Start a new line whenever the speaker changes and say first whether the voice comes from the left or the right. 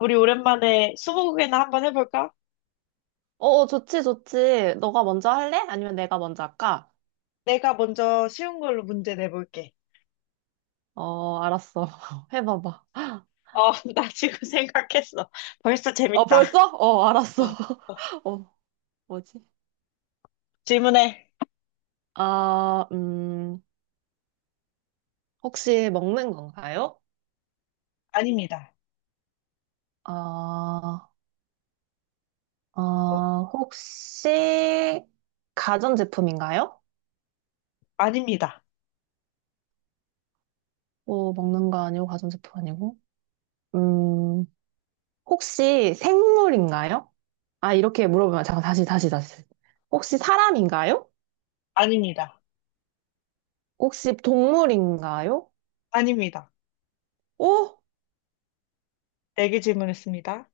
left: 우리 오랜만에 스무고개나 한번 해볼까?
right: 어, 어, 좋지, 좋지. 너가 먼저 할래? 아니면 내가 먼저 할까?
left: 내가 먼저 쉬운 걸로 문제 내볼게.
right: 어, 알았어. 해봐봐.
left: 나 지금 생각했어. 벌써
right: 어,
left: 재밌다.
right: 벌써? 어,
left: 어,
right: 알았어.
left: 어.
right: 어, 뭐지?
left: 질문해.
right: 아, 혹시 먹는 건가요?
left: 아닙니다.
right: 아,
left: 어,
right: 어, 혹시 가전제품인가요?
left: 아닙니다.
right: 뭐 먹는 거 아니고 가전제품 아니고? 음, 혹시 생물인가요? 아, 이렇게 물어보면 잠깐 다시 다시 다시. 혹시 사람인가요?
left: 아닙니다.
right: 혹시 동물인가요?
left: 아닙니다.
right: 오?
left: 네 개 질문했습니다.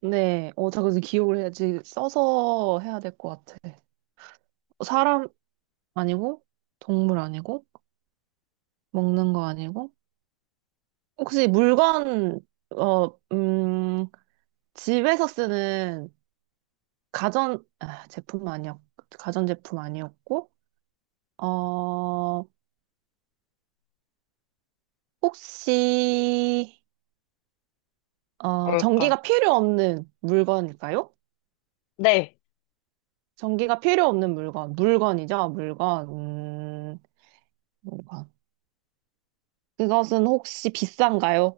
right: 네. 어, 자, 그래서 기억을 해야지. 써서 해야 될 것 같아. 사람 아니고, 동물 아니고, 먹는 거 아니고. 혹시 물건, 어, 집에서 쓰는 가전, 아, 제품 아니었, 가전제품 아니었고, 어, 혹시, 어,
left: 뭘까?
right: 전기가 필요 없는 물건일까요?
left: 네.
right: 전기가 필요 없는 물건. 물건이죠, 물건. 물건. 그것은 혹시 비싼가요?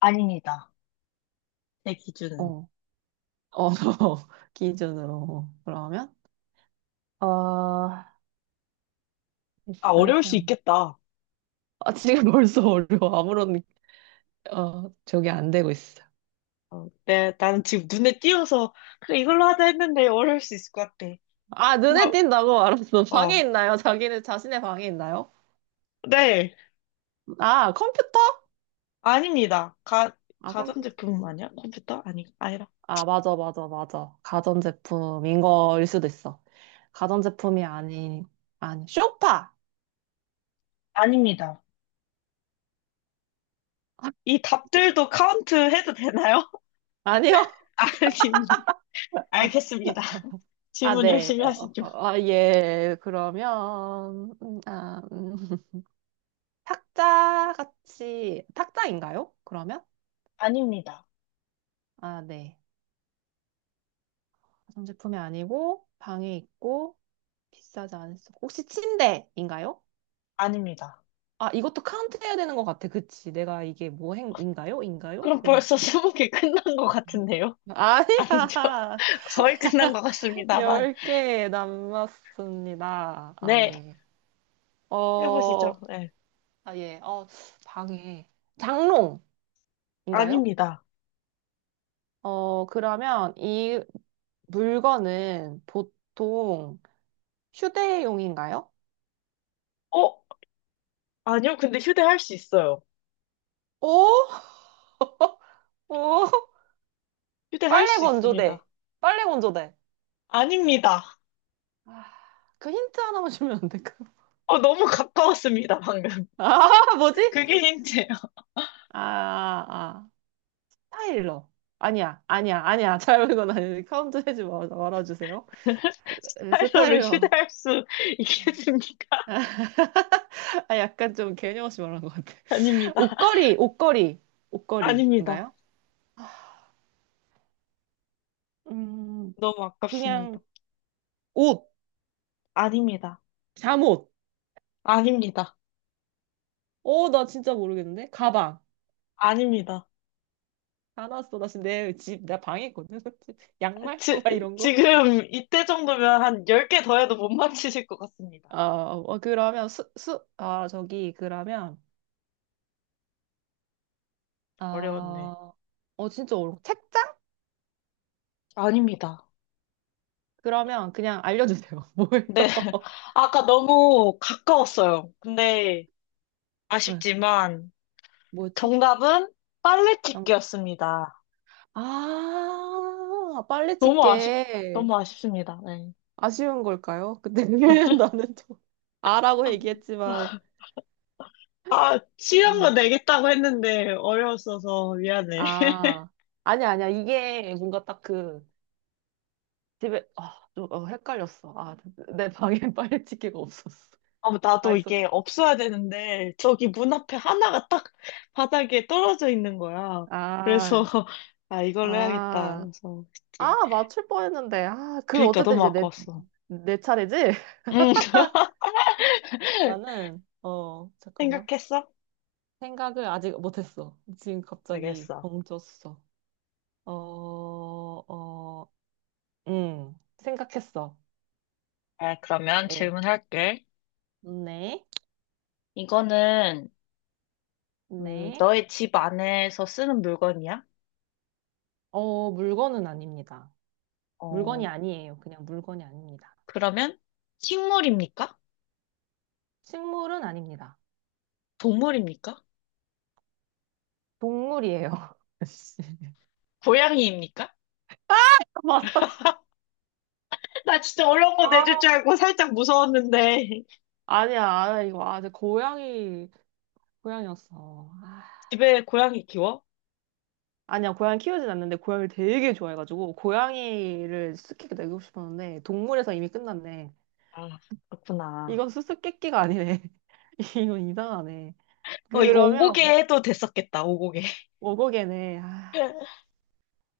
left: 아닙니다. 제 기준은.
right: 어, 어, 기준으로. 그러면? 어,
left: 아, 어려울
right: 비싸지
left: 수
right: 않고.
left: 있겠다.
right: 아, 지금 벌써 어려워. 아무런, 어, 저게 안 되고 있어.
left: 나는 지금 눈에 띄어서, 그래, 이걸로 하자 했는데 어려울 수 있을 것 같아.
right: 아,
left: 뭐,
right: 눈에 띈다고? 알았어. 방에
left: 어,
right: 있나요? 자기는 자신의 방에 있나요?
left: 네.
right: 아, 컴퓨터?
left: 아닙니다.
right: 아, 컴퓨터
left: 가전제품
right: 피스.
left: 아니야? 컴퓨터? 아니, 아니라.
right: 아, 맞아, 맞아, 맞아. 가전제품인 거일 수도 있어. 가전제품이 아닌, 아니, 쇼파!
left: 아닙니다. 이 답들도 카운트 해도 되나요?
right: 아니요?
left: 아닙니다. 알겠습니다.
right: 아,
left: 질문
right: 네.
left: 열심히
right: 어,
left: 하시죠.
right: 어, 아, 예. 그러면, 아, 탁자같이, 탁자인가요? 그러면?
left: 아닙니다.
right: 아, 네. 가전제품이 아니고, 방에 있고, 비싸지 않았어. 혹시 침대인가요?
left: 아닙니다.
right: 아, 이것도 카운트 해야 되는 것 같아. 그치. 내가 이게 뭐 행인가요? 인가요?
left: 그럼 벌써
right: 그러니까.
left: 스무 개 끝난 것 같은데요? 아니죠?
right: 아니야.
left: 거의 끝난 것 같습니다만.
right: 열 개 남았습니다. 아,
left: 네.
right: 예. 어,
left: 해보시죠. 네.
right: 아, 예. 어, 방에. 장롱인가요?
left: 아닙니다.
right: 어, 그러면 이 물건은 보통 휴대용인가요?
left: 어? 아니요, 근데 휴대할 수 있어요.
right: 오? 오?
left: 휴대할
right: 빨래
left: 수
right: 건조대.
left: 있습니다.
right: 빨래 건조대.
left: 아닙니다.
right: 아, 그 힌트 하나만 주면 안 될까요?
left: 너무 가까웠습니다, 방금.
right: 아, 뭐지?
left: 그게 힌트예요.
right: 아, 아. 스타일러. 아니야, 아니야, 아니야. 잘못 건 아니지. 카운트 해지 말아주세요.
left: 스타일러를
right: 스타일러.
left: 휴대할 수 있겠습니까?
right: 아, 약간 좀 개념 없이 말한 것 같아.
left: 아닙니다.
right: 옷걸이, 옷걸이,
left: 아닙니다.
right: 옷걸이인가요? 음,
left: 너무
right: 그냥
left: 아깝습니다.
right: 옷,
left: 아닙니다.
right: 잠옷.
left: 아닙니다.
right: 어, 나 진짜 모르겠는데. 가방.
left: 아닙니다.
right: 사놨어. 나 지금 내 집, 내 방에 있거든. 양말?
left: 지,
right: 막 이런 거?
left: 지금 이때 정도면 한 10개 더 해도 못 맞히실 것 같습니다.
right: 아, 어, 그러면 수, 수, 아, 저기, 그러면,
left: 어려웠네.
right: 아, 어, 진짜 어려워. 책장?
left: 아닙니다.
right: 그러면 그냥 알려주세요. 뭐예요?
left: 네. 아까 너무 가까웠어요. 근데
right: 네,
left: 아쉽지만
right: 뭐였지?
left: 정답은 빨래
right: 장...
left: 찢기였습니다.
right: 아, 빨리
left: 너무 아쉽,
right: 찍게.
left: 너무 아쉽습니다. 네.
right: 아쉬운 걸까요? 근데 나는 좀, 아라고 얘기했지만,
left: 아, 쉬운 거
right: 아,
left: 내겠다고 했는데 어려웠어서 미안해.
right: 아, 아니야, 아니야. 이게 뭔가 딱 그, 집에 아, 좀 어, 헷갈렸어. 아, 내 방에 빨래치기가 없었어.
left: 아,
right: 다
left: 나도
right: 있었
left: 이게 없어야 되는데 저기 문 앞에 하나가 딱 바닥에 떨어져 있는 거야.
right: 어
left: 그래서
right: 아,
left: 아, 이걸로 해야겠다.
right: 아,
left: 그래서 했지.
right: 아, 맞출 뻔했는데. 아, 그
left: 그러니까
right: 어쨌든
left: 너무
right: 이제 내,
left: 아까웠어.
right: 내 차례지?
left: 응.
right: 나는 어, 잠깐만.
left: 생각했어?
right: 생각을 아직 못 했어. 지금 갑자기
left: 알겠어.
right: 멈췄어. 어, 어, 생각했어.
left: 아, 그러면
right: 예.
left: 질문할게.
right: 네.
left: 이거는
right: 네.
left: 너의 집 안에서 쓰는 물건이야?
right: 어, 물건은 아닙니다. 물건이
left: 어,
right: 아니에요. 그냥 물건이 아닙니다.
left: 그러면 식물입니까?
right: 식물은 아닙니다.
left: 동물입니까?
right: 동물이에요. 씨.
left: 고양이입니까?
right: 맞았어.
left: 나 진짜 어려운 거 내줄
right: 아,
left: 줄 알고 살짝 무서웠는데.
right: 아니야, 아 이거. 아, 제 고양이, 고양이였어. 아,
left: 집에 고양이 키워?
right: 아니야, 고양이 키우진 않는데, 고양이를 되게 좋아해가지고, 고양이를 수수께끼 내고 싶었는데, 동물에서 이미 끝났네.
left: 아, 그렇구나.
right: 이건 수수께끼가 아니네. 이건 이상하네.
left: 이거
right: 그러면,
left: 오고개 해도 됐었겠다, 오고개.
right: 오고개네. 아,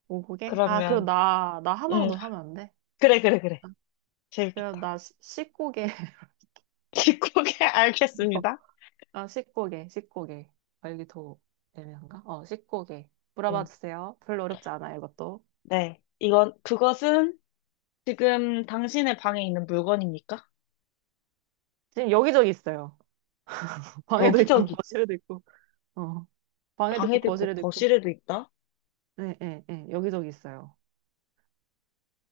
right: 오고개? 아, 그럼
left: 그러면,
right: 나, 나 하나만
left: 응,
right: 더 하면 안 돼?
left: 그래, 그래, 그래.
right: 그럼
left: 재밌겠다.
right: 나 십고개.
left: 집고개 알겠습니다.
right: 아, 씻고개, 씻고개. 아, 여기 더 애매한가? 어, 씻고개. 물어봐
left: 응,
right: 주세요. 별로 어렵지 않아요, 이것도.
left: 네. 이건, 그것은 지금 당신의 방에 있는 물건입니까?
right: 지금 여기저기 있어요. 방에도 있고,
left: 여기저기
right: 거실에도 있고. 어, 방에도 있고,
left: 방에도 있고
right: 거실에도 있고.
left: 거실에도 있다?
right: 네, 네, 네. 여기저기 있어요.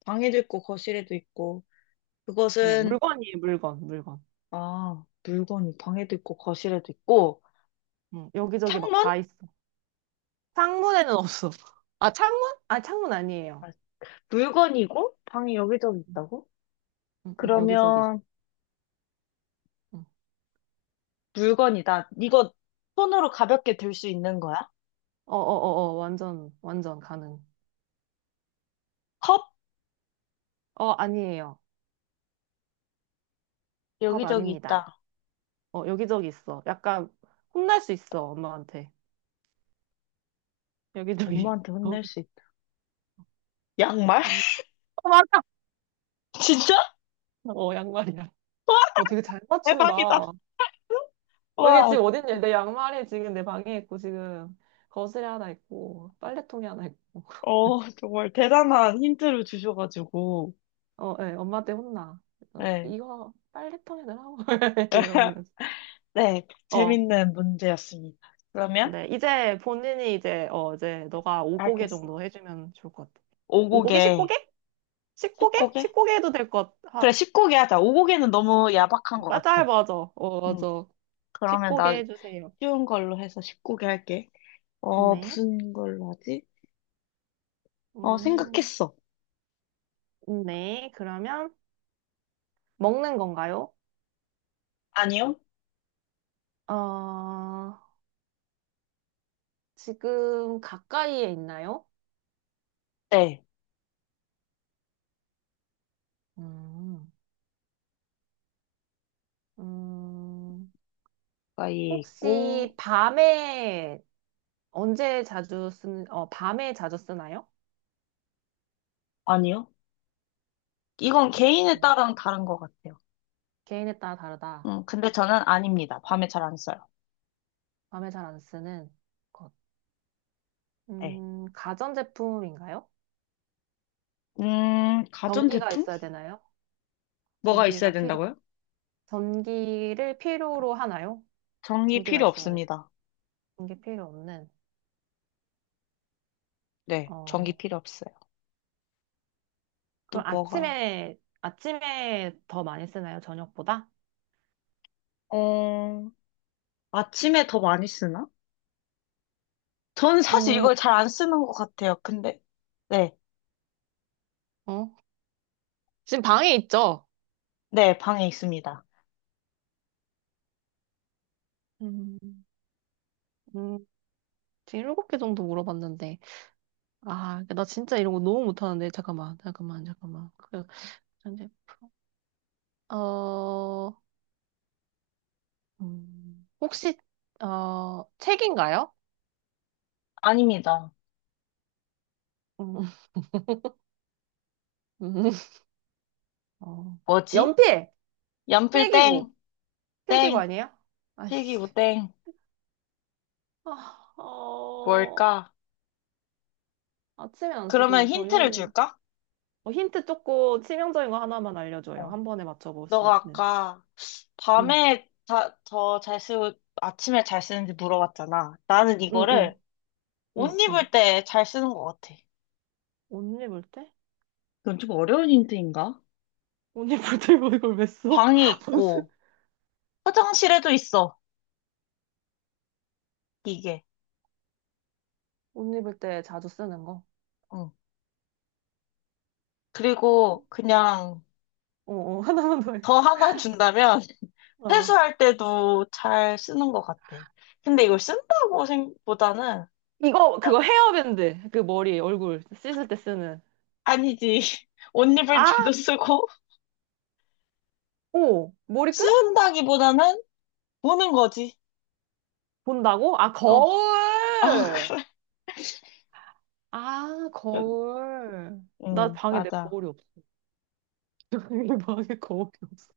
left: 방에도 있고 거실에도 있고
right: 네,
left: 그것은
right: 물건이에요, 물건, 물건.
left: 아, 물건이 방에도 있고 거실에도 있고
right: 응, 여기저기 막 다
left: 창문,
right: 있어. 창문에는 없어. 아, 창문? 아, 창문 아니에요.
left: 물건이고 방이 여기저기
right: 응,
left: 있다고?
right: 응, 응, 여기저기 있어.
left: 그러면
right: 응.
left: 물건이다. 이거 손으로 가볍게 들 수 있는 거야?
right: 어, 어, 어, 어, 완전, 완전 가능.
left: 컵.
right: 어, 아니에요. 컵
left: 여기저기
right: 아닙니다.
left: 있다.
right: 어, 여기저기 있어. 약간 혼날 수 있어, 엄마한테. 여기저기
left: 엄마한테
right: 있어.
left: 혼낼 수 있다. 양말?
right: 어, 맞아.
left: 진짜?
right: 어, 양말이야.
left: 와,
right: 어, 되게 잘 맞춘다.
left: 대박이다.
right: 어, 이게
left: 와,
right: 지금
left: 진짜.
right: 어딨냐? 내 양말이 지금 내 방에 있고, 지금 거실에 하나 있고, 빨래통에 하나 있고.
left: 정말 대단한 힌트를 주셔가지고.
right: 어, 예, 엄마한테 혼나. 그래서
left: 네.
right: 이거 빨래통에 넣으라고. 이런, 이런.
left: 네,
right: 어,
left: 재밌는 문제였습니다. 그러면
right: 네. 이제 본인이 이제, 어, 이제 너가 5고개 정도
left: 알겠어.
right: 해주면 좋을 것 같아. 5고개?
left: 오곡에,
right: 10고개? 10고개?
left: 10곡에?
right: 십 고개 해도 될 것
left: 그래,
right: 같아.
left: 10곡에 하자. 오곡에는 너무 야박한 것 같아.
right: 맞아, 맞아. 어,
left: 응.
right: 맞아.
left: 그러면
right: 10고개
left: 나
right: 해주세요.
left: 쉬운 걸로 해서 10곡에 할게.
right: 네.
left: 무슨 걸로 하지?
right: 음.
left: 생각했어.
right: 네, 그러면 먹는 건가요?
left: 아니요?
right: 어, 지금 가까이에 있나요?
left: 네.
right: 음, 음,
left: 가이에
right: 혹시
left: 있고,
right: 밤에 언제 자주 쓰는, 어, 밤에 자주 쓰나요?
left: 아니요. 이건 개인에
right: 네.
left: 따라 다른 것 같아요.
right: 개인에 따라 다르다.
left: 근데 저는 아닙니다. 밤에 잘 안 써요.
right: 밤에 잘 안 쓰는 것.
left: 네.
right: 가전제품인가요? 전기가
left: 가전제품?
right: 있어야 되나요?
left: 뭐가 있어야
right: 전기가 필요한.
left: 된다고요?
right: 전기를 필요로 하나요?
left: 전기
right: 전기가
left: 필요
right: 있어야 돼요.
left: 없습니다.
right: 전기 필요 없는.
left: 네, 전기
right: 어,
left: 필요 없어요. 또
right: 그럼
left: 뭐가?
right: 아침에, 아침에 더 많이 쓰나요? 저녁보다?
left: 어, 아침에 더 많이 쓰나? 저는 사실
right: 음,
left: 이걸 잘 안 쓰는 것 같아요. 근데, 네,
right: 어? 지금 방에 있죠?
left: 네, 방에 있습니다.
right: 음. 음, 지금 일곱 개 정도 물어봤는데. 아, 나 진짜 이런 거 너무 못하는데. 잠깐만, 잠깐만, 잠깐만. 그, 현재 프로. 어, 혹시, 어, 책인가요?
left: 아닙니다.
right: 음, 음, 어,
left: 뭐지?
right: 연필!
left: 연필
right: 필기구!
left: 땡,
right: 필기구
left: 땡,
right: 아니에요? 아씨.
left: 필기구 땡,
right: 아, 어,
left: 뭘까?
right: 아침에 안
left: 그러면
right: 쓰고
left: 힌트를
right: 저녁에.
left: 줄까?
right: 어, 힌트 조금 치명적인 거 하나만 알려줘요.
left: 어.
right: 한 번에 맞춰볼 수
left: 너가
right: 있는.
left: 아까
right: 응,
left: 밤에 더 잘 쓰고 아침에 잘 쓰는지 물어봤잖아. 나는
right: 응, 응,
left: 이거를 옷
right: 응, 응.
left: 입을 때 잘 쓰는 것 같아.
right: 옷 입을 때?
left: 이건 좀 어려운 힌트인가?
right: 옷 입을 때 뭐 이걸 왜 써?
left: 방에
right: 무슨
left: 있고, 화장실에도 있어, 이게.
right: 옷 입을 때 자주 쓰는 거?
left: 응. 그리고
right: 음.
left: 그냥
right: 어, 어, 하나만 더 할게.
left: 더 하나 준다면,
right: 어.
left: 세수할 때도 잘 쓰는 것 같아. 근데 이걸 쓴다고 생각보다는
right: 이거,
left: 딱
right: 그거 헤어밴드. 그 머리, 얼굴 씻을 때 쓰는.
left: 아니지. 옷 입을
right: 아,
left: 때도 쓰고
right: 오, 머리끈?
left: 쓴다기보다는 보는 거지.
right: 본다고? 아,
left: 어, 아,
right: 거울!
left: 그래.
right: 아, 거울. 나
left: 응,
right: 방에 내
left: 맞아.
right: 거울이 없어. 방에 거울이 없어.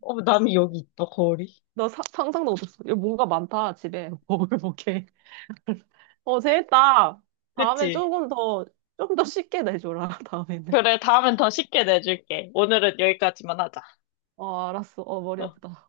left: 남이 여기 있다, 거울이.
right: 나 상상도 못했어. 이 뭔가 많다, 집에. 먹을먹게. 어, 재밌다. 다음에
left: 그치?
right: 조금 더, 좀 더 쉽게 내줘라, 다음에는.
left: 그래, 다음엔 더 쉽게 내줄게. 오늘은 여기까지만 하자.
right: 어, 알았어. 어, 머리
left: 어.
right: 아프다.